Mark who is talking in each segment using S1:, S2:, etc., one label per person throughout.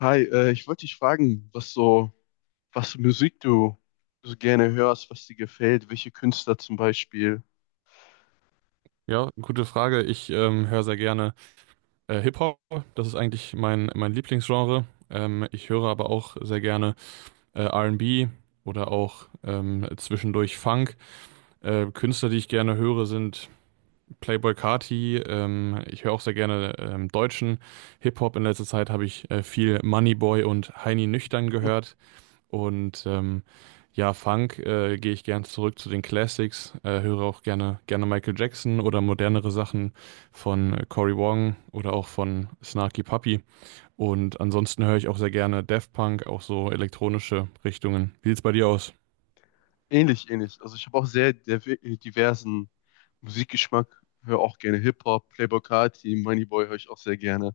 S1: Hi, ich wollte dich fragen, was so, was für Musik du so gerne hörst, was dir gefällt, welche Künstler zum Beispiel.
S2: Ja, gute Frage. Ich höre sehr gerne Hip-Hop. Das ist eigentlich mein Lieblingsgenre. Ich höre aber auch sehr gerne R&B oder auch zwischendurch Funk. Künstler, die ich gerne höre, sind Playboi Carti. Ich höre auch sehr gerne deutschen Hip-Hop. In letzter Zeit habe ich viel Moneyboy und Heini Nüchtern
S1: Hm.
S2: gehört. Und ähm, Ja, Funk, gehe ich gern zurück zu den Classics, höre auch gerne Michael Jackson oder modernere Sachen von Cory Wong oder auch von Snarky Puppy. Und ansonsten höre ich auch sehr gerne Daft Punk, auch so elektronische Richtungen. Wie sieht's bei dir aus?
S1: Ähnlich, ähnlich. Also ich habe auch sehr diversen Musikgeschmack, höre auch gerne Hip-Hop, Playboi Carti, Moneyboy höre ich auch sehr gerne.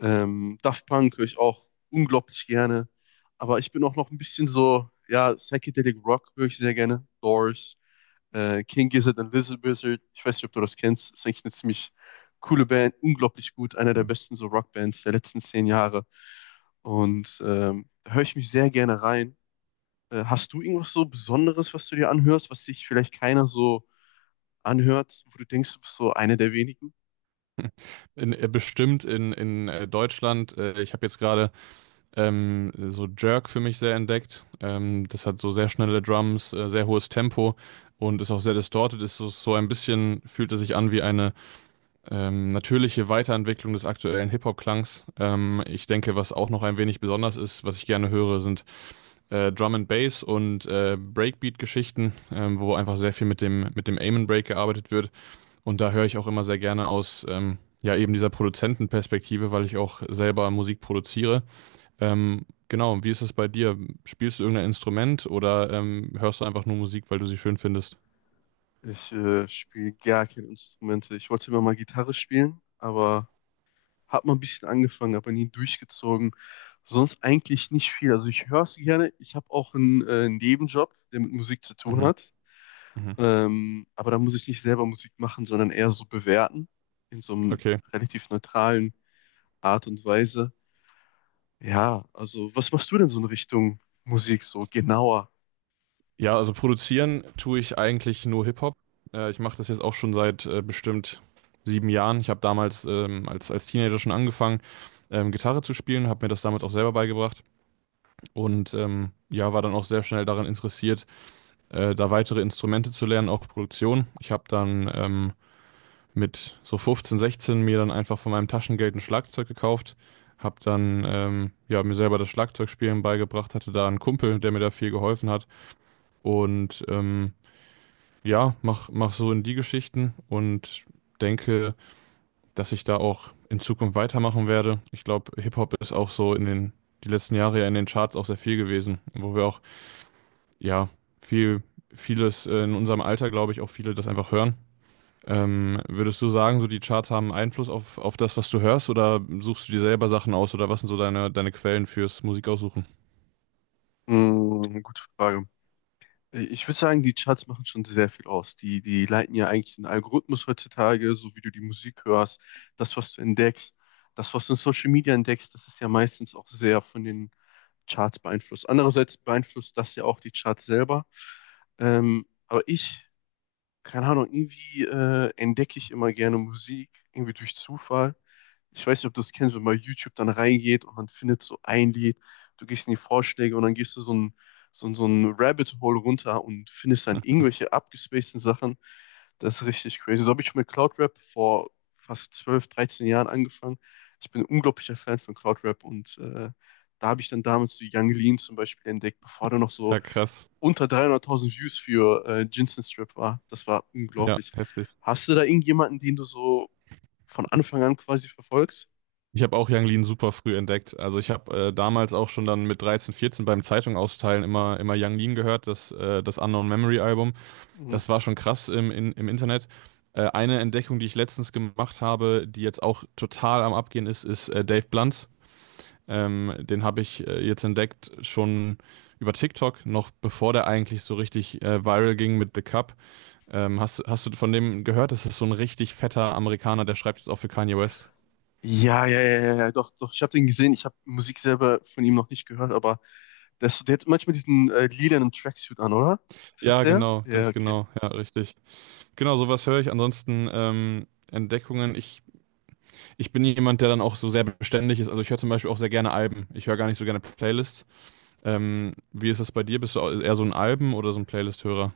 S1: Daft Punk höre ich auch unglaublich gerne. Aber ich bin auch noch ein bisschen so, ja, Psychedelic Rock höre ich sehr gerne, Doors. King Gizzard and Lizard Wizard. Ich weiß nicht, ob du das kennst. Das ist eigentlich eine ziemlich coole Band, unglaublich gut, einer der besten so Rockbands der letzten 10 Jahre. Und da höre ich mich sehr gerne rein. Hast du irgendwas so Besonderes, was du dir anhörst, was sich vielleicht keiner so anhört, wo du denkst, du bist so einer der wenigen?
S2: Bestimmt in Deutschland. Ich habe jetzt gerade so Jerk für mich sehr entdeckt. Das hat so sehr schnelle Drums, sehr hohes Tempo und ist auch sehr distorted. Ist so ein bisschen, fühlt es sich an wie eine natürliche Weiterentwicklung des aktuellen Hip-Hop-Klangs. Ich denke, was auch noch ein wenig besonders ist, was ich gerne höre, sind Drum and Bass und Breakbeat-Geschichten, wo einfach sehr viel mit dem Aim and Break gearbeitet wird. Und da höre ich auch immer sehr gerne aus, ja, eben dieser Produzentenperspektive, weil ich auch selber Musik produziere. Genau, wie ist es bei dir? Spielst du irgendein Instrument oder hörst du einfach nur Musik, weil du sie schön findest?
S1: Ich spiele gar keine Instrumente. Ich wollte immer mal Gitarre spielen, aber hab mal ein bisschen angefangen, aber nie durchgezogen. Sonst eigentlich nicht viel. Also ich höre es gerne. Ich habe auch einen Nebenjob, der mit Musik zu tun
S2: Mhm.
S1: hat.
S2: Mhm.
S1: Aber da muss ich nicht selber Musik machen, sondern eher so bewerten. In so einem
S2: Okay.
S1: relativ neutralen Art und Weise. Ja, also was machst du denn so in Richtung Musik so genauer?
S2: Ja, also produzieren tue ich eigentlich nur Hip-Hop. Ich mache das jetzt auch schon seit bestimmt 7 Jahren. Ich habe damals als Teenager schon angefangen, Gitarre zu spielen, habe mir das damals auch selber beigebracht und ja, war dann auch sehr schnell daran interessiert, da weitere Instrumente zu lernen, auch Produktion. Ich habe dann mit so 15, 16 mir dann einfach von meinem Taschengeld ein Schlagzeug gekauft, habe dann ja, mir selber das Schlagzeugspielen beigebracht, hatte da einen Kumpel, der mir da viel geholfen hat, und ja, mach so in die Geschichten und denke, dass ich da auch in Zukunft weitermachen werde. Ich glaube, Hip-Hop ist auch so die letzten Jahre ja in den Charts auch sehr viel gewesen, wo wir auch, ja, viel, vieles in unserem Alter, glaube ich, auch viele das einfach hören. Würdest du sagen, so die Charts haben Einfluss auf das, was du hörst, oder suchst du dir selber Sachen aus, oder was sind so deine Quellen fürs Musikaussuchen?
S1: Hm, gute Frage. Ich würde sagen, die Charts machen schon sehr viel aus. Die leiten ja eigentlich den Algorithmus heutzutage, so wie du die Musik hörst, das, was du entdeckst, das, was du in Social Media entdeckst, das ist ja meistens auch sehr von den Charts beeinflusst. Andererseits beeinflusst das ja auch die Charts selber. Aber ich keine Ahnung, irgendwie entdecke ich immer gerne Musik, irgendwie durch Zufall. Ich weiß nicht, ob du das kennst, wenn man bei YouTube dann reingeht und man findet so ein Lied, du gehst in die Vorschläge und dann gehst du so ein Rabbit Hole runter und findest dann irgendwelche abgespaceden Sachen. Das ist richtig crazy. So habe ich mit Cloud Rap vor fast 12, 13 Jahren angefangen. Ich bin ein unglaublicher Fan von Cloud Rap und da habe ich dann damals so Young Lean zum Beispiel entdeckt, bevor der noch so
S2: Ja, krass.
S1: unter 300.000 Views für Jinsen Strip war. Das war
S2: Ja,
S1: unglaublich.
S2: heftig.
S1: Hast du da irgendjemanden, den du so von Anfang an quasi verfolgst?
S2: Ich habe auch Yang Lean super früh entdeckt. Also ich habe damals auch schon dann mit 13, 14 beim Zeitung austeilen immer Yang Lean gehört, das Unknown Memory Album.
S1: Mhm.
S2: Das war schon krass im Internet. Eine Entdeckung, die ich letztens gemacht habe, die jetzt auch total am Abgehen ist, ist Dave Blunt. Den habe ich jetzt entdeckt schon über TikTok, noch bevor der eigentlich so richtig viral ging mit The Cup. Hast du von dem gehört? Das ist so ein richtig fetter Amerikaner, der schreibt jetzt auch für Kanye West.
S1: Ja, ja, ja, ja, ja, doch, doch. Ich habe den gesehen. Ich habe Musik selber von ihm noch nicht gehört, aber der hat manchmal diesen lilanen Tracksuit an, oder? Ist das
S2: Ja,
S1: der?
S2: genau,
S1: Ja,
S2: ganz
S1: okay.
S2: genau. Ja, richtig. Genau, sowas höre ich. Ansonsten Entdeckungen. Ich bin jemand, der dann auch so sehr beständig ist. Also ich höre zum Beispiel auch sehr gerne Alben. Ich höre gar nicht so gerne Playlists. Wie ist das bei dir? Bist du eher so ein Alben- oder so ein Playlist-Hörer?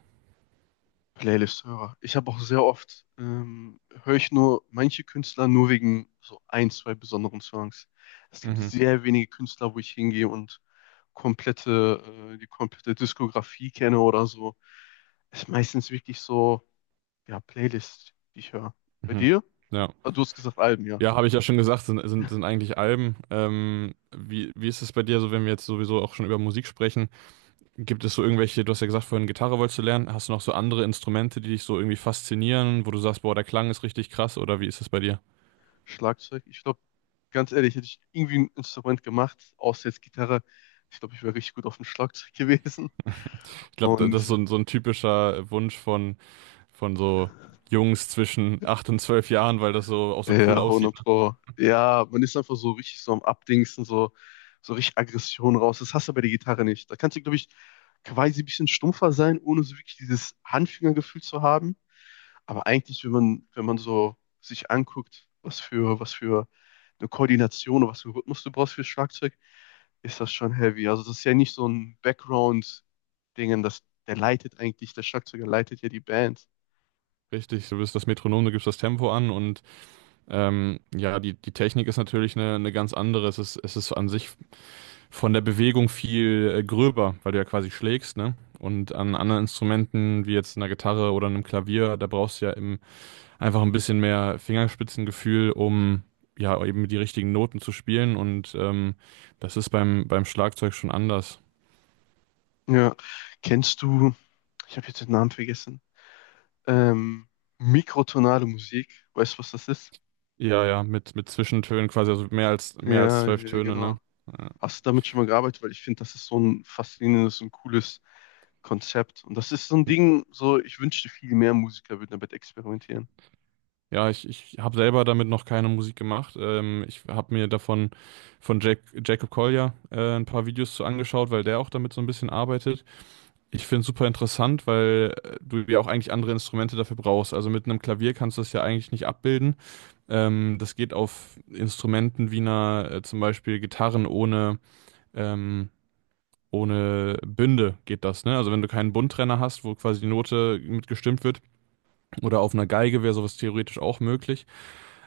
S1: Playlist-Hörer. Ich habe auch sehr oft, höre ich nur manche Künstler nur wegen so ein, zwei besonderen Songs. Es gibt
S2: Mhm.
S1: sehr wenige Künstler, wo ich hingehe und komplette, die komplette Diskografie kenne oder so. Ist meistens wirklich so, ja, Playlist, die ich höre. Bei
S2: Mhm.
S1: dir?
S2: Ja.
S1: Ah, du hast gesagt Alben, ja.
S2: Ja, habe ich ja schon gesagt, sind eigentlich Alben. Wie ist es bei dir so, wenn wir jetzt sowieso auch schon über Musik sprechen? Gibt es so irgendwelche, du hast ja gesagt, vorhin Gitarre wolltest du lernen. Hast du noch so andere Instrumente, die dich so irgendwie faszinieren, wo du sagst, boah, der Klang ist richtig krass, oder wie ist es bei dir?
S1: Schlagzeug. Ich glaube, ganz ehrlich, hätte ich irgendwie ein Instrument gemacht, außer jetzt Gitarre. Ich glaube, ich wäre richtig gut auf dem Schlagzeug gewesen.
S2: Ich glaube, das ist so
S1: Mhm.
S2: ein, so ein typischer Wunsch von so Jungs zwischen 8 und 12 Jahren, weil das so auch so cool
S1: Ja,
S2: aussieht,
S1: 100
S2: ne?
S1: Pro. Ja, man ist einfach so richtig so am Abdingsen, so, so richtig Aggression raus. Das hast du bei der Gitarre nicht. Da kannst du, glaube ich, quasi ein bisschen stumpfer sein, ohne so wirklich dieses Handfingergefühl zu haben. Aber eigentlich, wenn man so sich anguckt, was für eine Koordination oder was für einen Rhythmus du brauchst fürs Schlagzeug, ist das schon heavy. Also das ist ja nicht so ein Background-Dingen, das, der leitet eigentlich, der Schlagzeuger leitet ja die Band.
S2: Richtig, du bist das Metronom, du gibst das Tempo an, und ja, die Technik ist natürlich eine ganz andere. Es ist an sich von der Bewegung viel gröber, weil du ja quasi schlägst, ne? Und an anderen Instrumenten, wie jetzt einer Gitarre oder einem Klavier, da brauchst du ja einfach ein bisschen mehr Fingerspitzengefühl, um ja eben die richtigen Noten zu spielen, und das ist beim Schlagzeug schon anders.
S1: Ja, kennst du, ich habe jetzt den Namen vergessen, ähm, mikrotonale Musik, weißt du, was das ist?
S2: Ja, ja, mit Zwischentönen quasi, also mehr als
S1: Ja,
S2: zwölf
S1: ja,
S2: Töne, ne?
S1: genau.
S2: Ja,
S1: Hast du damit schon mal gearbeitet? Weil ich finde, das ist so ein faszinierendes und cooles Konzept. Und das ist so ein Ding, so ich wünschte, viel mehr Musiker würden damit experimentieren.
S2: ja, ich habe selber damit noch keine Musik gemacht. Ich habe mir davon von Jacob Collier ein paar Videos zu angeschaut, weil der auch damit so ein bisschen arbeitet. Ich finde es super interessant, weil du ja auch eigentlich andere Instrumente dafür brauchst. Also mit einem Klavier kannst du das ja eigentlich nicht abbilden. Das geht auf Instrumenten wie zum Beispiel Gitarren ähm, ohne Bünde geht das, ne? Also wenn du keinen Bundtrenner hast, wo quasi die Note mitgestimmt wird, oder auf einer Geige wäre sowas theoretisch auch möglich.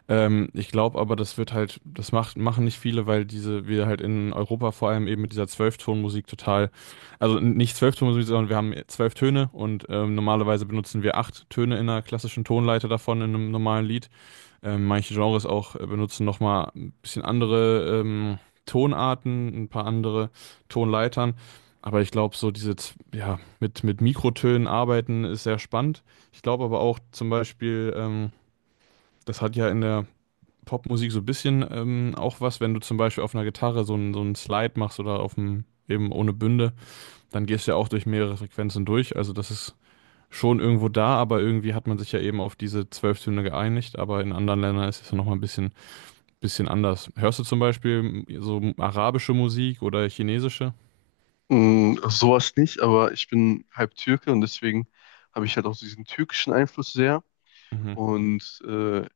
S2: Ich glaube aber, das wird halt, das machen nicht viele, weil diese, wir halt in Europa vor allem eben mit dieser Zwölftonmusik total, also nicht Zwölftonmusik, sondern wir haben 12 Töne, und normalerweise benutzen wir acht Töne in einer klassischen Tonleiter davon in einem normalen Lied. Manche Genres auch benutzen nochmal ein bisschen andere Tonarten, ein paar andere Tonleitern. Aber ich glaube, so ja, mit Mikrotönen arbeiten ist sehr spannend. Ich glaube aber auch zum Beispiel, das hat ja in der Popmusik so ein bisschen auch was, wenn du zum Beispiel auf einer Gitarre so einen Slide machst oder auf dem, eben ohne Bünde, dann gehst du ja auch durch mehrere Frequenzen durch. Also das ist schon irgendwo da, aber irgendwie hat man sich ja eben auf diese 12 Töne geeinigt, aber in anderen Ländern ist es ja nochmal ein bisschen anders. Hörst du zum Beispiel so arabische Musik oder chinesische?
S1: Sowas nicht, aber ich bin halb Türke und deswegen habe ich halt auch diesen türkischen Einfluss sehr.
S2: Mhm.
S1: Und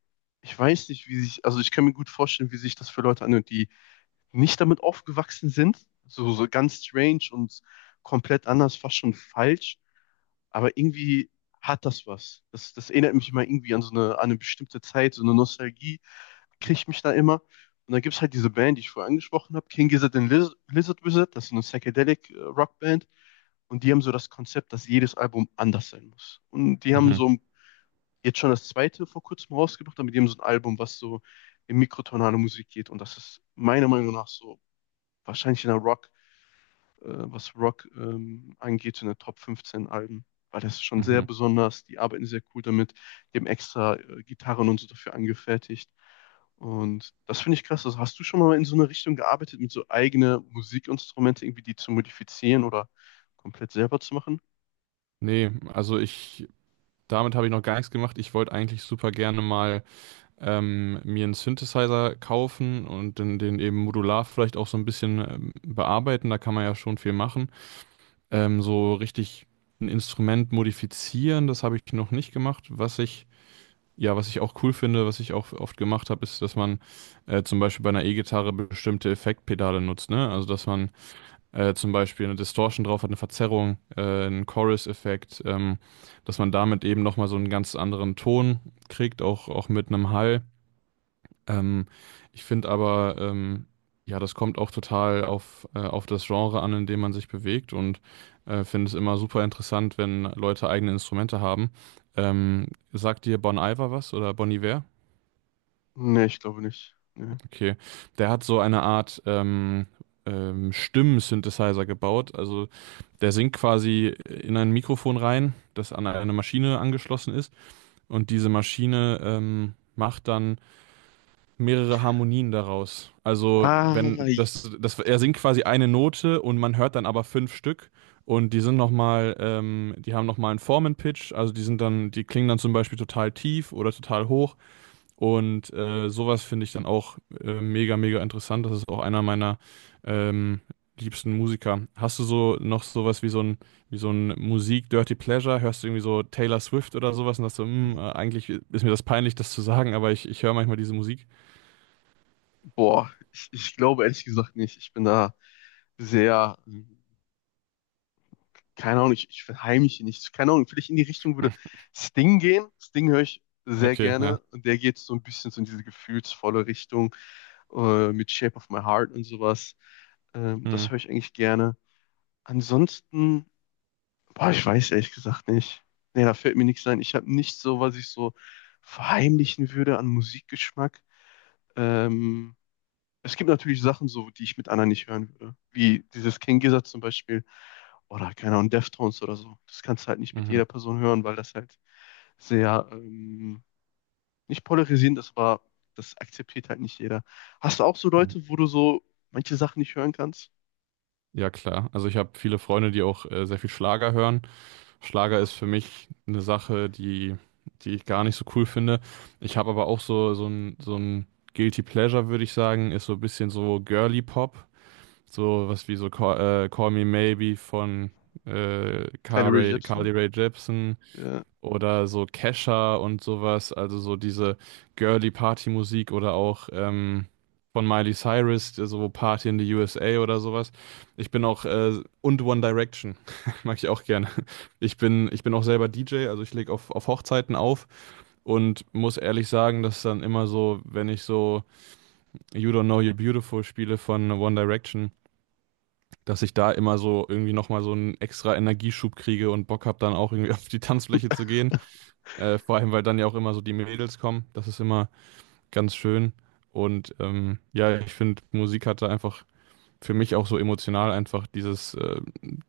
S1: ich weiß nicht, wie sich, also ich kann mir gut vorstellen, wie sich das für Leute anhört, die nicht damit aufgewachsen sind. So, so ganz strange und komplett anders, fast schon falsch. Aber irgendwie hat das was. Das erinnert mich immer irgendwie an so eine, an eine bestimmte Zeit, so eine Nostalgie kriegt mich da immer. Und dann gibt es halt diese Band, die ich vorher angesprochen habe, King Gizzard and Lizard Wizard, das ist so eine Psychedelic Rockband. Und die haben so das Konzept, dass jedes Album anders sein muss. Und die haben
S2: Mhm.
S1: so jetzt schon das zweite vor kurzem rausgebracht, aber die haben so ein Album, was so in mikrotonale Musik geht. Und das ist meiner Meinung nach so wahrscheinlich in der Rock was Rock angeht, in der Top 15 Alben, weil das ist schon sehr
S2: Mhm.
S1: besonders. Die arbeiten sehr cool damit, die haben extra Gitarren und so dafür angefertigt. Und das finde ich krass. Also hast du schon mal in so eine Richtung gearbeitet, mit so eigene Musikinstrumente irgendwie die zu modifizieren oder komplett selber zu machen?
S2: Nee, also damit habe ich noch gar nichts gemacht. Ich wollte eigentlich super gerne mal mir einen Synthesizer kaufen und den eben modular vielleicht auch so ein bisschen bearbeiten. Da kann man ja schon viel machen. So richtig ein Instrument modifizieren, das habe ich noch nicht gemacht. Was ich Ja, was ich auch cool finde, was ich auch oft gemacht habe, ist, dass man zum Beispiel bei einer E-Gitarre bestimmte Effektpedale nutzt, ne? Also, dass man zum Beispiel eine Distortion drauf hat, eine Verzerrung, einen Chorus-Effekt, dass man damit eben nochmal so einen ganz anderen Ton kriegt, auch mit einem Hall. Ähm, Ich finde aber, ja, das kommt auch total auf das Genre an, in dem man sich bewegt, und finde es immer super interessant, wenn Leute eigene Instrumente haben. Sagt dir Bon Iver was oder Bon Iver?
S1: Nee, ich glaube nicht. Nee.
S2: Okay. Der hat so eine Art Stimmen-Synthesizer gebaut. Also der singt quasi in ein Mikrofon rein, das an eine Maschine angeschlossen ist. Und diese Maschine macht dann mehrere Harmonien daraus. Also
S1: Ah,
S2: wenn das, das, er singt quasi eine Note und man hört dann aber fünf Stück. Die haben nochmal einen Formen-Pitch, also die klingen dann zum Beispiel total tief oder total hoch. Und sowas finde ich dann auch mega interessant. Das ist auch einer meiner ähm, liebsten Musiker. Hast du so noch sowas wie so ein Musik-Dirty Pleasure? Hörst du irgendwie so Taylor Swift oder sowas und hast so: "Hm, eigentlich ist mir das peinlich, das zu sagen, aber ich höre manchmal diese Musik."
S1: boah, ich glaube ehrlich gesagt nicht. Ich bin da sehr keine Ahnung, ich verheimliche nichts. Keine Ahnung, vielleicht in die Richtung würde Sting gehen. Sting höre ich sehr
S2: Okay,
S1: gerne
S2: ja.
S1: und der geht so ein bisschen so in diese gefühlsvolle Richtung mit Shape of My Heart und sowas. Das
S2: Hm,
S1: höre ich eigentlich gerne. Ansonsten, boah, ich weiß ehrlich gesagt nicht. Nee, da fällt mir nichts ein. Ich habe nicht so, was ich so verheimlichen würde an Musikgeschmack. Ähm, es gibt natürlich Sachen so, die ich mit anderen nicht hören würde. Wie dieses King Gizzard zum Beispiel oder keine Ahnung, Deftones oder so. Das kannst du halt nicht mit
S2: mhm.
S1: jeder Person hören, weil das halt sehr, nicht polarisierend ist, aber das akzeptiert halt nicht jeder. Hast du auch so Leute, wo du so manche Sachen nicht hören kannst?
S2: Ja, klar. Also ich habe viele Freunde, die auch sehr viel Schlager hören. Schlager ist für mich eine Sache, die ich gar nicht so cool finde. Ich habe aber auch so ein Guilty Pleasure, würde ich sagen, ist so ein bisschen so Girly Pop. So was wie so Call Me Maybe von
S1: Kylie Rae Jepsen?
S2: Carly Rae Jepsen
S1: Ja.
S2: oder so Kesha und sowas, also so diese girly Party-Musik oder auch von Miley Cyrus, so Party in the USA oder sowas. Und One Direction, mag ich auch gerne. Ich bin auch selber DJ, also ich lege auf Hochzeiten auf und muss ehrlich sagen, dass dann immer so, wenn ich so You Don't Know You're Beautiful spiele von One Direction, dass ich da immer so irgendwie nochmal so einen extra Energieschub kriege und Bock habe, dann auch irgendwie auf die Tanzfläche zu gehen. Vor allem, weil dann ja auch immer so die Mädels kommen. Das ist immer ganz schön. Und ja, ich finde, Musik hatte einfach für mich auch so emotional einfach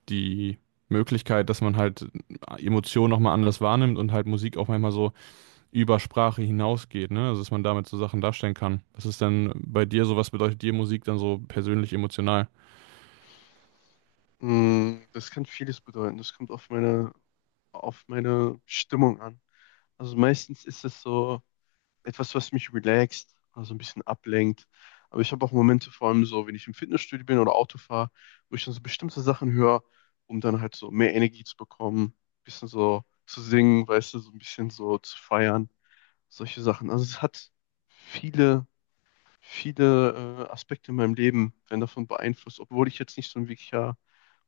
S2: die Möglichkeit, dass man halt Emotionen nochmal anders wahrnimmt und halt Musik auch manchmal so über Sprache hinausgeht, ne? Also, dass man damit so Sachen darstellen kann. Was ist denn bei dir so, was bedeutet dir Musik dann so persönlich emotional?
S1: Das kann vieles bedeuten. Das kommt auf meine Stimmung an. Also meistens ist es so, etwas, was mich relaxt, also ein bisschen ablenkt. Aber ich habe auch Momente, vor allem so, wenn ich im Fitnessstudio bin oder Auto fahre, wo ich dann so bestimmte Sachen höre, um dann halt so mehr Energie zu bekommen, bisschen so zu singen, weißt du, so ein bisschen so zu feiern, solche Sachen. Also es hat viele, viele Aspekte in meinem Leben, werden davon beeinflusst, obwohl ich jetzt nicht so ein wirklicher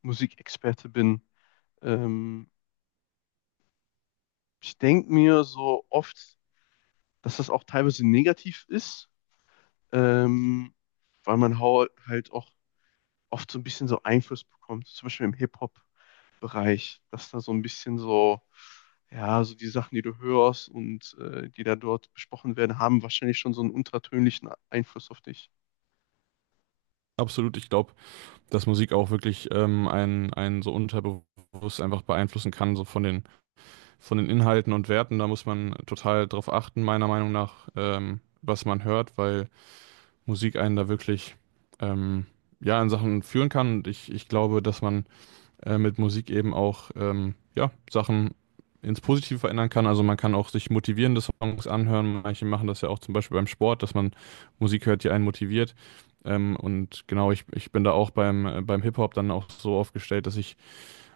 S1: Musikexperte bin. Ähm, ich denke mir so oft, dass das auch teilweise negativ ist, ähm, weil man halt auch oft so ein bisschen so Einfluss bekommt, zum Beispiel im Hip-Hop-Bereich, dass da so ein bisschen so, ja, so die Sachen, die du hörst und die da dort besprochen werden, haben wahrscheinlich schon so einen untertönlichen Einfluss auf dich.
S2: Absolut, ich glaube, dass Musik auch wirklich einen so unterbewusst einfach beeinflussen kann, so von den Inhalten und Werten. Da muss man total drauf achten, meiner Meinung nach, was man hört, weil Musik einen da wirklich ähm, ja, in Sachen führen kann. Und ich glaube, dass man mit Musik eben auch ja, Sachen ins Positive verändern kann. Also man kann auch sich motivierende Songs anhören. Manche machen das ja auch zum Beispiel beim Sport, dass man Musik hört, die einen motiviert. Und genau, ich bin da auch beim Hip-Hop dann auch so aufgestellt, dass ich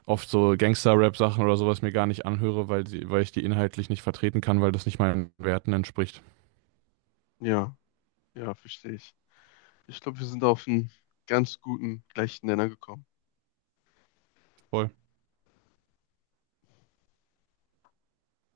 S2: oft so Gangster-Rap-Sachen oder sowas mir gar nicht anhöre, weil ich die inhaltlich nicht vertreten kann, weil das nicht meinen Werten entspricht.
S1: Ja, ja, verstehe ich. Ich glaube, wir sind auf einen ganz guten gleichen Nenner gekommen.
S2: Voll.